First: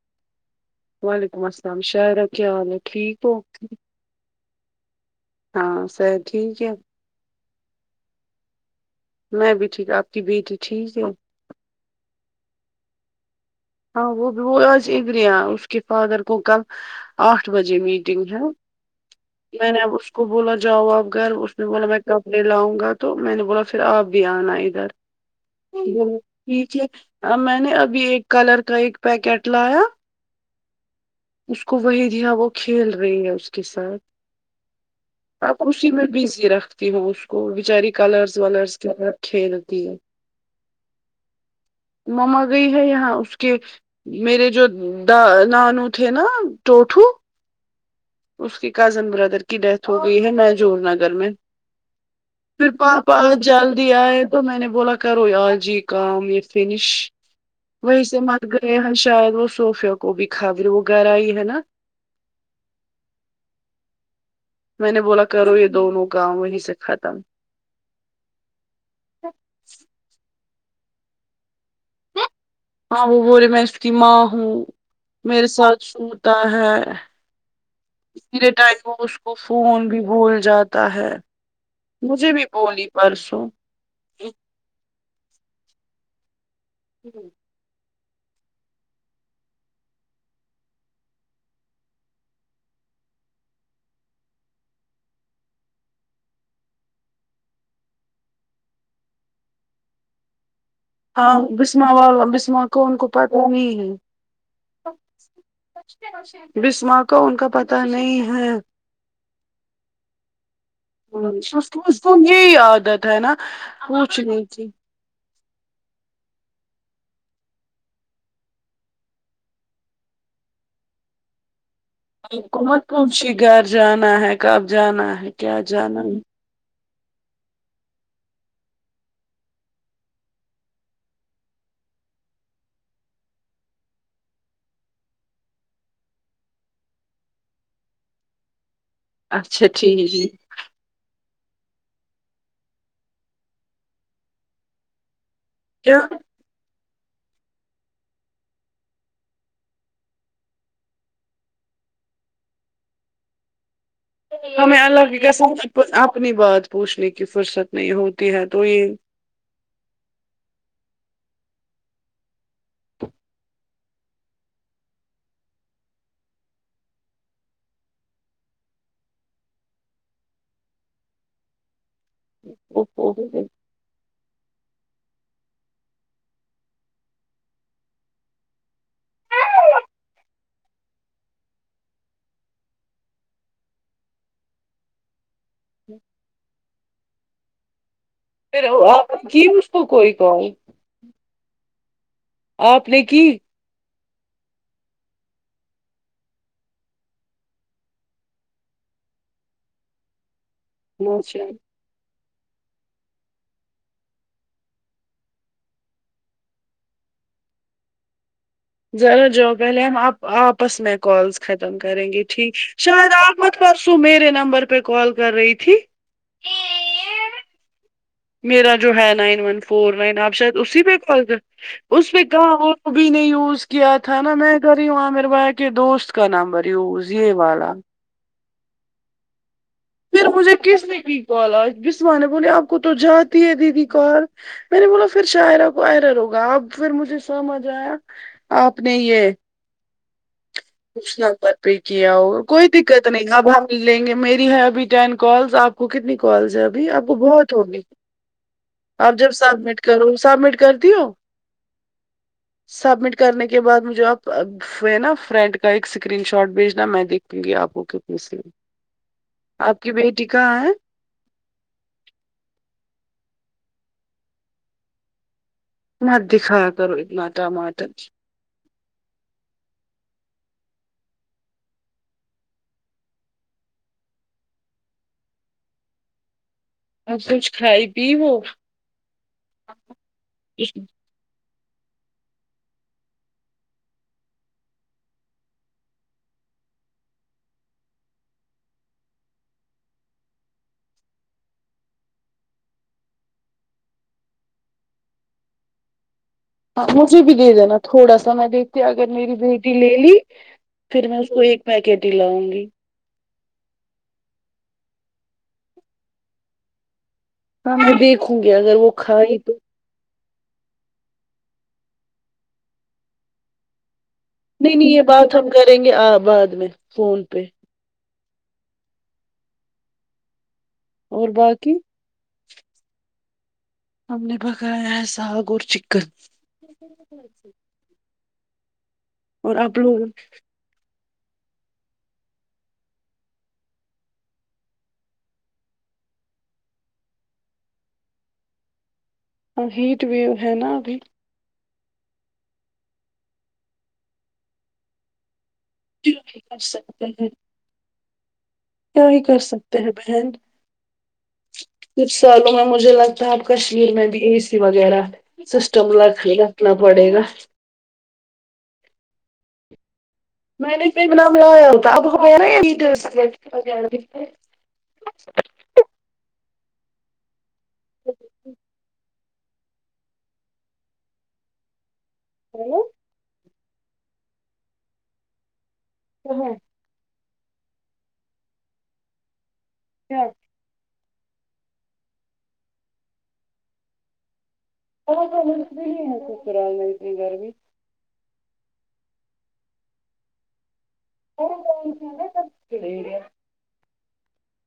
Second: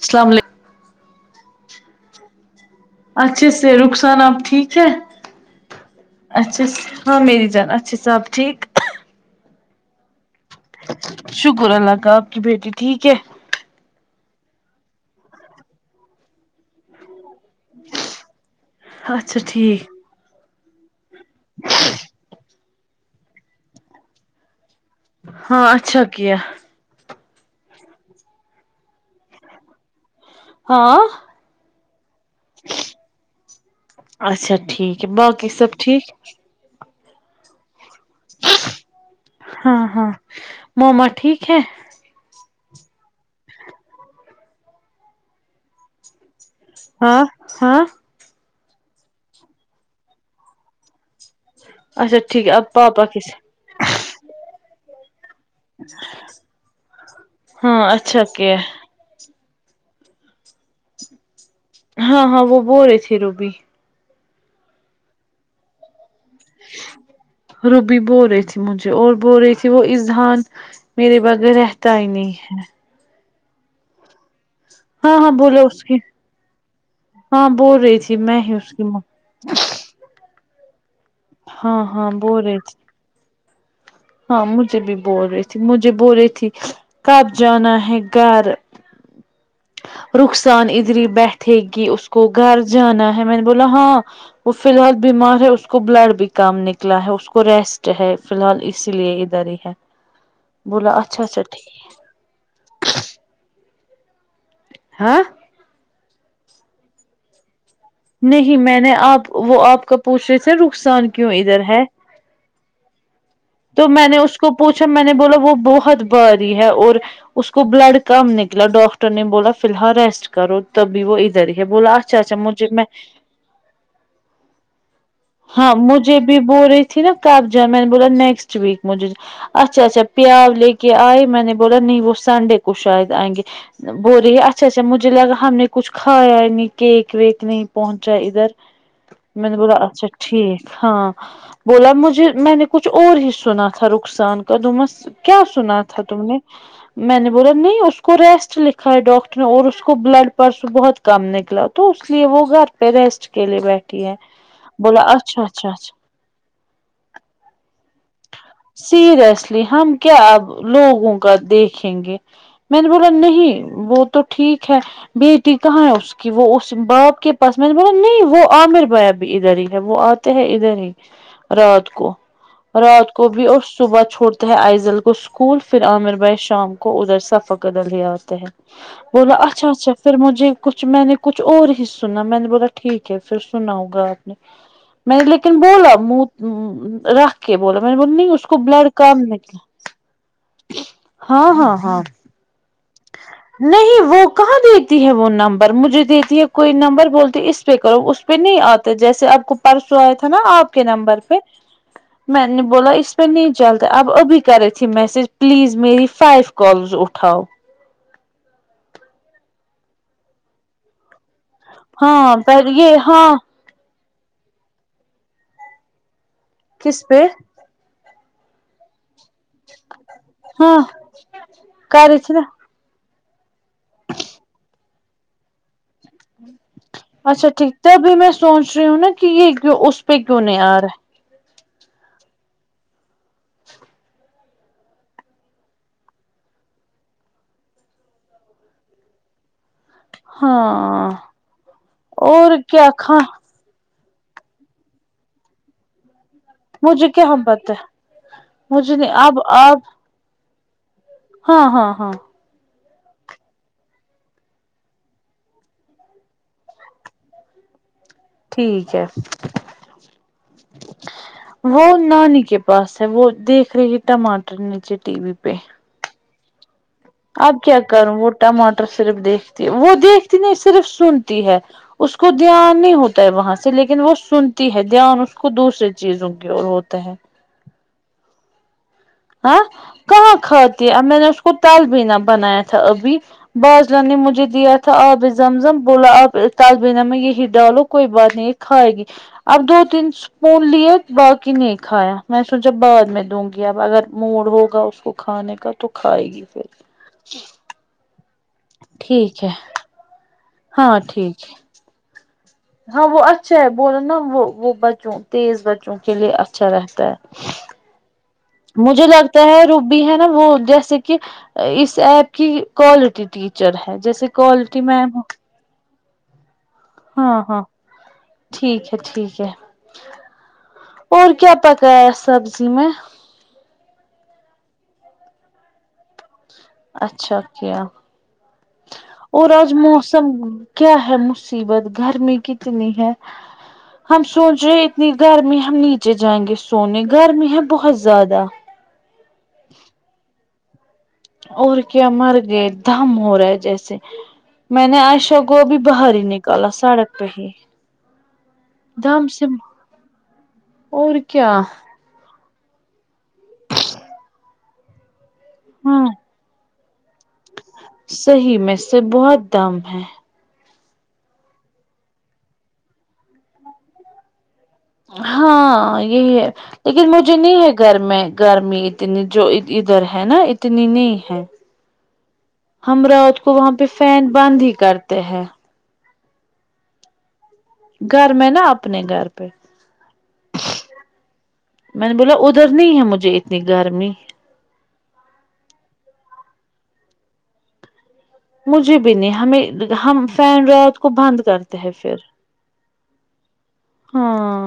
السلام وعلیکم السلام شہرہ کیا حال ہے ٹھیک ہو س ن آب ٹھیک ہے ہاں صحت ٹھیک اچھا ہے ہامیری جان اچھا صاب ٹھیک میں بھی ٹھیک آپ کی بیٹی ٹھیک ہے شکر اللہ کا آپ کی بیٹی ٹھیک ہے ہاں وہ بھی وہ آج ادریا اس کے فادر کو کل آٹھ بجے میٹنگ اچھا ہےمیں نے ٹھیک اب اس کو کو بولا جاؤ آپ گھر اس نے بولا میں کپڑے لاؤں گا تو میں نے بولا پھر آپ بھی آنا ادھر ہاں اچھا بولا کیا ٹھیک ہے ہ میں نے ابھی ایک کلر کا ایک پیکٹ لایا ہاں اس کو وہی دیا وہ کھیل رہی ہیں اس کے ساتھ اچھا ٹھیک ہے باقی اب سب اسی میں ٹھیک بزی رکھ تی ہو اس کو بچاری کلرس ولرس کیا ہاں کھیلتی ہے ہاں موما ٹھیک ہے مما گئی ہے یہاں اس کے میرے جو دا نانو تھے نا ٹوٹو ہاں ہاں اس کے کزن بردر کی ڈیتھ ہو گئی ہے نجور نگر میں اچا ٹیک [unintelligible] پھر پاپا جلدی آئے تو میں نے بولا کرو آجی کام یہ فنش ہاں وہی سے اچھا مت کیا گئے ہیں شاید وہ صوفیا کو بھی خبر وہ گھر آئی ہے نا ہاں ہاں وہ بول رہے تھے روبی میں نے بولا کرو یہ دونوں کام وہیں سے ختم روبی بول رہی تھی مجھے اور بو رہی تھی وہ اذہان میرے بغیر رہتا ہی نہیں ہے ہاں وہ بول رہے میں اس کی ماں ہوں ہاں ہاں میرے بولو ساتھ اس کی شوتا ہے ہاں بول رہی تھی میں میرے ہی اس ٹائم کی میں ماں مش وہ فون بھی بھول جاتا ہے ہاں ہاں مجھے بول بھی رہی تھی بولی پرسوں ہاں مجھے بھی بول رہی تھی مجھے بول رہی تھی کب جانا ہے گھر رخسان ادری بیٹھے گی اس کو گھر جانا ہے میں نے بولا ہاں وہ فی الحال بیمار ہے اس کو بلڈ بھی کام نکلا ہے اس کو ریسٹ ہے فی الحال اسی لیے ادھر ہی ہے بولا اچھا ہاں اچھا ٹھیک بسمہ والا بسمہ کون کو پتاہ نہیں ہے ہاں بسما کا ان کا پتا نہیں میں نے آپ وہ آپ کا پوچھنے سے ہ اس کی اس کو یہی عادت ہے نا تو میں نے اس پوچھنے کو کی پوچھا میں نے بولا وہ بہت باری ہے اور اس کو بلڈ کم نکلا ڈاکٹر نے بولا فی الحال ریسٹ کرو تبھی وہ ادھر ہی ہے بولا اچھ ان کو مت پوچے گھر جانا ہے کپ جانا ہے کیا ہاں جانا ہے مجھے بول رہی تھی نا کب جا ہے میں نے بولا نیکسٹ ویک مجھے اچھا اچھا پیار لے کے آئے میں نے بولا نہیں وہ سنڈے کو شاید آئیں گے بول رہی ہے اچھا اچھا مجھے لگا ہم نے کچھ کھایا نہیں کیک ویک نہیں پہنچا ادھر میں نے بولا اچھا ٹھیک ہے، ٹھیک ہاں بولا مجھے میں نے کچھ اور ہی سنا تھا رخسان کا دوومس کیا سنا کیا تھا تم نے میں نے بولا نہیں اس کو ریسٹ لکھا ہے ڈاکٹر نے اور اس کو بلڈ پرس بہت کم نکلا تو اس لیے وہ گھر پہ ریسٹ کے لیے بیٹھی ہے ہمیں بولا اللہ کی اچھا اچھا قسم اچھا اپنی بات پوچھنے کی فرصت نہیں ہوتی ہے تو یہ سیریسلی ہم کیا اب لوگوں کا دیکھیں گے میں نے بولا نہیں وہ تو ٹھیک ہے بیٹی کہاں ہے اس کہ وہ اس باپ کے پاس میں نے بولا نہیں وہ عامر بھیا ا بھی ادھر ہی ہے وہ آتے ہیں ادھر ہی رات کو اوف رات اوف کو اوف۔ بھی اس صبح چھوڑتے ہے آئزل کو اسکول پھر عامر بھائی شام کو ادھر س فقد ہی آتے ہے بولا اچھا اچھا پھر مجھے کچھ میں نے کچھ اور ہی سنا میں نے بولا ٹھیک کہ پھر سناؤ گا میں لی نے بولا منہ رکھ کے بولا میں نہیں اس کو پھر بلڈ آپ کم کی نکلا اس کو کوئی کال ہاں ہاں ہاں آپ نے کی نہیں وہ کہاں دیتی ہے وہ نمبر مجھے دیتی ہے کوئی نمبر بولتی اس پہ کرو اس پہ نہیں آتے جیسے آپ کو پرسو آیا تھا نا آپ کے نمبر پہ ماشاء میں نے بولا اس پہ نہیں چلتا اب ابھی کری تھے میسج پلیز میری فائف کالز اٹھاؤ ضرور جاؤ پہلے ہم آپ آپس میں کالس ختم کریں گے ہاں ٹھیک پر یہ شاید ہاں آپ پرسوں میرے نمبر پر کال کر رہی تھی کس پہ میرا جو ہے نائن ون فور نائن آپ شاید ہاں اسی پہ کال کر کر اس رہی پہ تھی نا کہاں بھی نے یوز کیا تھا نا میں کری وہاں میرے بھائی کے دوست کا نمبر یوز یہ اچھا والا ٹھیک تبھی میں سوچ رہی ہو نا کی یہ جو اس پہ پھر کیوں مجھے نہیں آ کس رہا نے ہے۔ کی کال آج بسماں نے بولی آپ کو تو جاتی ہے دیدی کال میں نے بولا پھر شایرہ کو آئرر ہوگا اب پھر مجھے سمجھ آیا آپ نے یہ ہاں اس نمبر پہ کیا اور کوئی کیا دقت کھا نہیں اب ہم مل لیں گے میری ہے ابھی ٹین کالس آپ کو کتنی کالز ہے ابھی آپ مجھے کو کیا بہت پتہ ہوگی ہے مجھے نہیں آپ جب اب آپ سبمٹ کرو سبمٹ کر دی ہو ہاں ہاں ہاں سبمٹ کرنے کے بعد مجھے آپ نا فرینڈ کا ایک اسکرین شاٹ بھیجنا میں دیکھوں گی آپ کو کی ٹھیک ہے آپ کی بیٹی کہاں ہے وہ نانی کے پاس ہے وہ دیکھ رہی ہے ٹماٹر نیچے ٹی وی پہ نا دکھایا کرو اتنا اب کیا ٹماٹر کروں وہ ٹماٹر صرف دیکھتی ہے وہ دیکھتی نہیں صرف سنتی ہے اس کو دھیان نہیں ہوتا ہے وہاں سے لیکن وہ سنتی ہے دھیان اس کو دوسریے چیزوں کی اور ہو کچھ کھائی پی وہ ہاں کہاں کھاتی اب میں نے اس کو تال بھینا بنایا تھا ابھی باجروں نے مجھے دیا تھا آب زمزم بولا آپ تال بھی میں یہی ڈالو کوئی بات نہیں کھائے گی اب دو تین اسپون لیے باقی نہیں کھایا میں سوچا بعد میں دوں گی اب اگر موڈ ہوگا اس کو کھانے کا تو کھائے گی پھر ہاں مجھے بھی دے دینا تھوڑا سا میں دیکھتی ہوں اگر میری ٹھیک ہے بیٹی لے لی ہاں پھر میں اس کو ٹھیک ہے ایک پیکٹ ہی لاؤں گی ہاں وہ اچھا ہے بول نا وہ وہ بچوں تیز بچوں کے لیے اچھا رہتا ہے [unintelligible] وہ مجھے کھائی لگتا تو ہے رو بھی ہے نا وہ جیسے کہ اس ایپ کی کوالٹی ٹیچر ہے جیسے کہ نہیں نہیں یہ بات ہم کریں گے بعد میں فون ہاں پہ ہاں ٹھیک ہے ٹھیک ہے اور کیا پکایا سبزی میں ہم نے پکایا ہے ساگ اور چکن اچھا کیا اور آج آپ موسم لوگ کیا ہے مصیبت گرمی کتنی ہے ہم سوچ رہے اتنی گرمی ہم نیچے جائیں گے سونے گرمی ہے بہت زیادہ ہ ہیٹ ویو ہے نا ابھی اور کیا مر گئے دم ہو رہا ہے جیسے میں نے ایشا کو ابھی باہر کیا ہی کر نکالا سکتے سڑک پہ ہیں ہی کیا ہی دم کر سے سکتے ہیں بہن اور کیا کچھ سالوں میں مجھے لگتا ہے اب کشمیر میں بھی اے سی وغیرہ سسٹم ہاں رکھ رکھنا پڑے گا صحیح میں سے سب بہت دم ہے میں نے ب نام ع [unintelligible] یال تو اب ہم نی ہاں یہی ہے لیکن مجھے نہیں ہے گگر میں گرمی اتنی جو ادھر ہے نا اتنی نہیں ہے ہمرا تو وہاں پہ فین بند ہی کرتے ہیں تو ہاں گھر میں نا اپنے گھر پہ کیا میں نے بولا ادھر نہیں ہے مجھے اتنی گرمی گرمی مجھے بھی نہیں ہمیں ہم فین ر کو بند کرتے ہے پھر گرمی ہاں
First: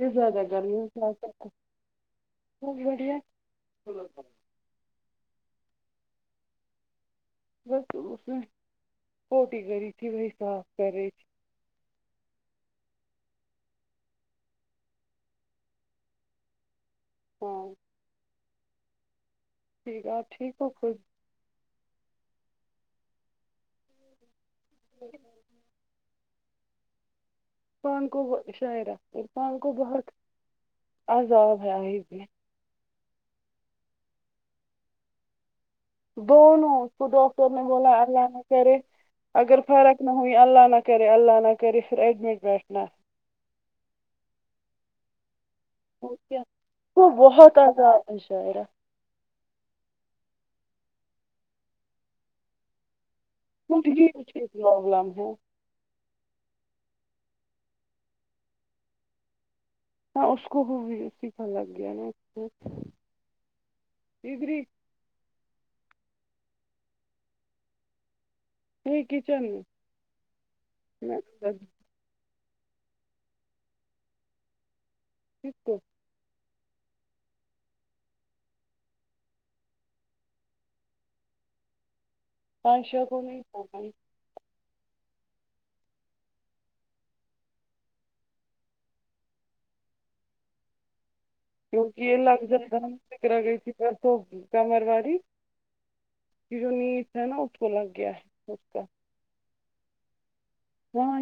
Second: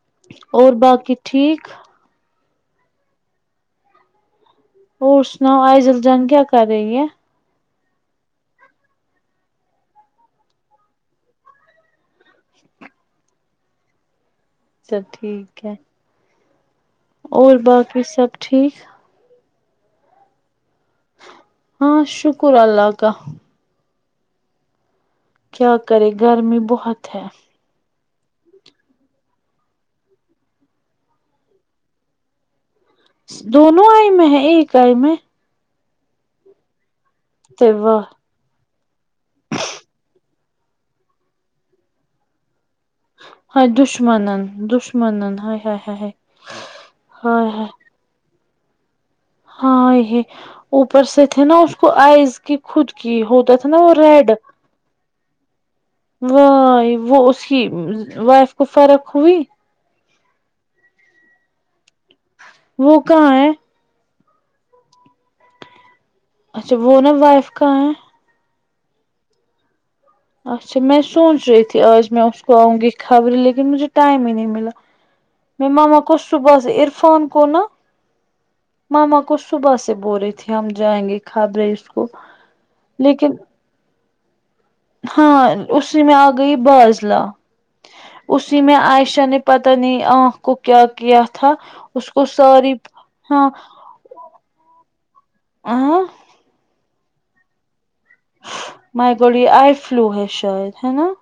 یہ زیادہ اور گرمی باقی ٹھیک [unintelligible] بھی اور سناؤ آئزل جان کیا کر رہی ہے بس اس نے چوٹی کری تھی وہی صاف کر رہی تھی چل ٹھیک ہے اور ہاں باقی سب ٹھیک ٹھیک ہے آپ ٹھیک ہو خود ہاں شکر اللہ کا کیا کرے گرمی بہت ہے عرفان کو شاعر عرفان کو بہت عذاب ہے علی کی دونوں آئی میں ہے ایک آئی میں دونوں کو ڈاکٹر نے بولا واہ ار لانے کو کر اگر فرق نہ ہو اللہ نہ کرے اللہ نہ کر پھر ایڈمٹ بیٹھنا ہ دشمنن نن دشمنن نن ہ ہ وہ بہت آزاد ہے شاعرہ ہاں یہ اوپر سے تھے نا اس کو آئز کی کھود کی ہوتی مٹ گ [unintelligible] ی چ پرولم ہے و وہ اس کی وائف کو فرق ہوئی ہ اس کو وہ سیکھا لگ گیا نا وہ کہاں ہے دیگری اچھا وہ نا وائف کہاں ہے نہیں کچن اچھا میں سوچ رہی تھی آج میں اس کو آؤں گی خبریں لیکن مجھے ٹائم ہی نہیں ملا کس کو ماما وا کش تو کر دی عرفان کو نا ماما کچھ تو بات سے بول رہی تھی ہم جائیں گے کھبریں اس کو پانچ شو [unintelligible] کو لیکن نہیں ہوائی ہاں اسی میں آ گئی بازلا اسی میں عائشہ نے پتہ نی آنکھ کو کیا کیا تھا کیونکہ اس یہ کو لگ ساری فکر ہاں گئی تو کمر واڈی ہاں جو نیت ہے نا اس کو لگ گیا ہے اس کا میں بولی ائے فلو ہے شاید ہے وہ نا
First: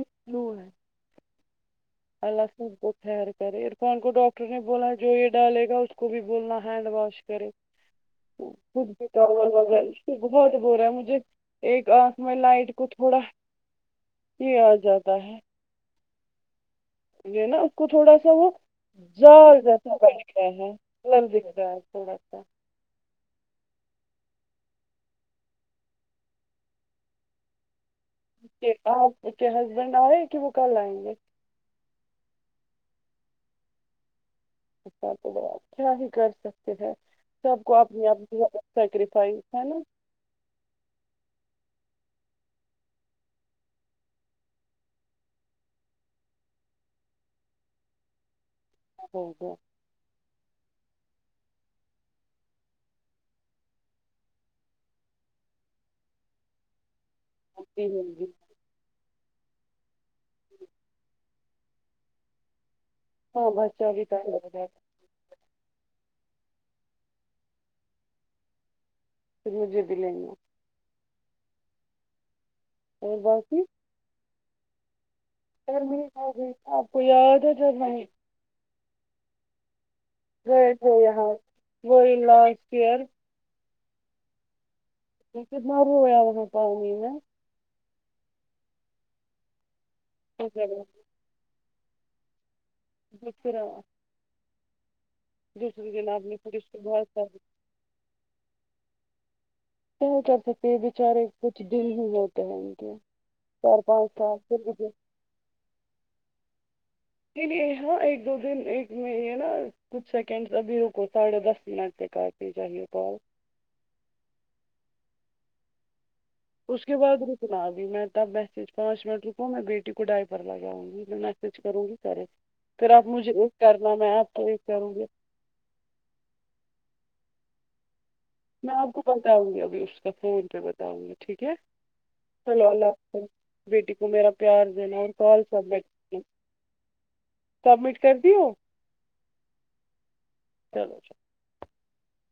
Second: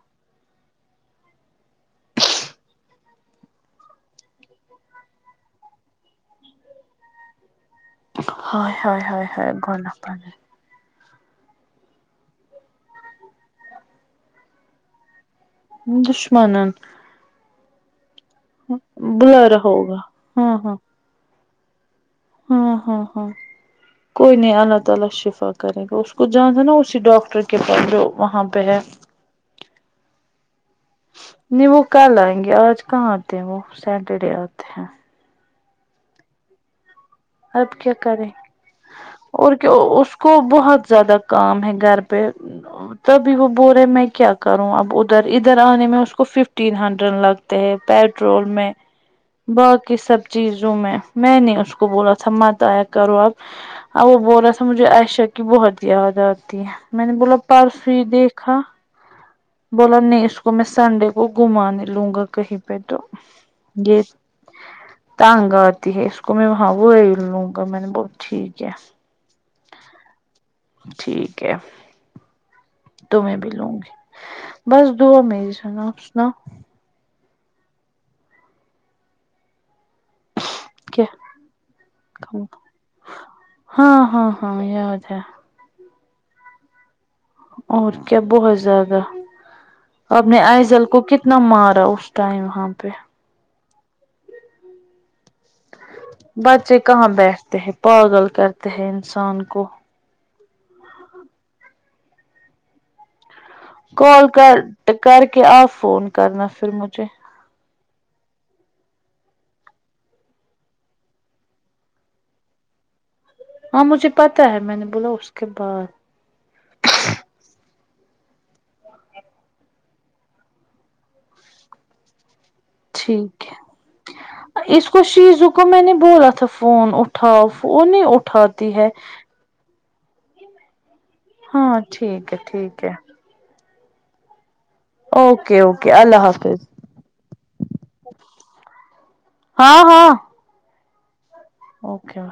اللہ سب کو خیر کرے عرفان کو ڈاکٹر نے بولا جو یہ ڈالے گا اس کو بھی بولنا ہینڈ واش ہینڈ واش کرے ہائے ہائے ہائے ہائے گانا اس سے پانے بہت برا ہے مجھے ایک آنکھ میں لائٹ کو تھوڑا بھی ا جاتا ہے دشمنن یہ نا اس کو تھوڑا سا وہ بلا رہا زد ہوگا گا [unintelligible] ہاں ہے ہاں بلر دکھ رہا ہے تھوڑا سا ہاں ہاں ہاں کوئی نہیں اللہ تعالی شفا کرے گا اس کو جہاں تھا نا اسی ڈاکٹر سے کے پاس جاؤ وہاں اس پہ نے ہے کہا آپ کے ہسبینڈ آئے کہ وہ کل آئیں گے نہیں وہ کل آئیں گے آج کہاں آتے ہیں وہ سیٹرڈے آتے ہیں ستردے تو کیا ہی کر سکتے ہیں سب کو اب کیا کریں اپنینی سیکریفائس اور ہے کیا نا اس کو بہت زیادہ کام ہے گھر پہ تبھی وہ بول رہے میں کیا کروں اب ادھر ادھر آنے میں اس کو ففٹین ہنڈرینڈ لگ پیٹرول میں ہوگا باقی سب چیزوں میں میں نہیں اس کو بولا اچھا مت ایا کرو اپ اور وہ بول رہا تھا مجھے عشہ کی بہت یاد آتی ہے میں نے بولا ہوتی پرسو ہی ہوگی دیکھا بولا نہیں اس کو میں سنڈے کو گھمانے لوں گا کہیں پہ تو ہاں بچا یہ بھی تو پہلے ہو جایے تنگ آتی ہے اس کو میں وہاں وہی لوں گا میں نے بول ٹھیک ہے پھر مجھے بھی لینیوں ٹھیک ہے اور تو میں بھی باقی لوں گی بس دو مز جرمنی ہو گئی آپ کو یاد ہے جرمنی گئے تھے کیا یہاں وہی لاسٹ ایئر ہاں ہاں ہاں یاد ہے یہ نرویا میں پاو نا [unintelligible] اور کیا بہت زیادہ آ پ نے تو جب آئزل کو کتنے نہ مارا اس ٹائم وہاں پہ [unintelligible] دوسری جناب بچے کہاں بیٹھتے ہیں پاگل کرتے ہیں انسان کو کیا کر سکتے ہیں بچارے کچھ دن ہی ہوتے ہیں ان کے چار پانچ کال سال کر پھر بھی کر کے آپ فون کرنا پھر مجھے چلیے ہاں ایک دو دن ایک میں ہے نا کچھ سیکنڈ ابھی رک ساڑھے دس منٹ پہ کاٹنی چاہیے کال ہاں مجھے پتا ہے میں نے بولا اس کے بعد تو اس کے بعد رکنا ابھی میں تب میسج پانچ منٹ رکوں میں بیٹی کو ڈائی پر لگاؤں گی میں میسج کروں گی کرے پھر آپ مجھے ٹھیک ہے ایک کرنا میں آپ کو یہ اس کروں کو گی شیزو میں نے بولا تھا فون اٹھاؤ فون نہیں اٹ میں آپ کو بتاؤں گی ابھی اس کا فون پہ بتاؤں گا ٹھیک ہے ہاں ٹھیک ہے چلو ٹھیک اللہ ہے حافظ بیٹی کو میرا پیار دین اور کال اوکے سبٹ اوکے اللہ حافظ سبمٹ کر د ہو ہاں ہاں چلو [unintelligible] اوکے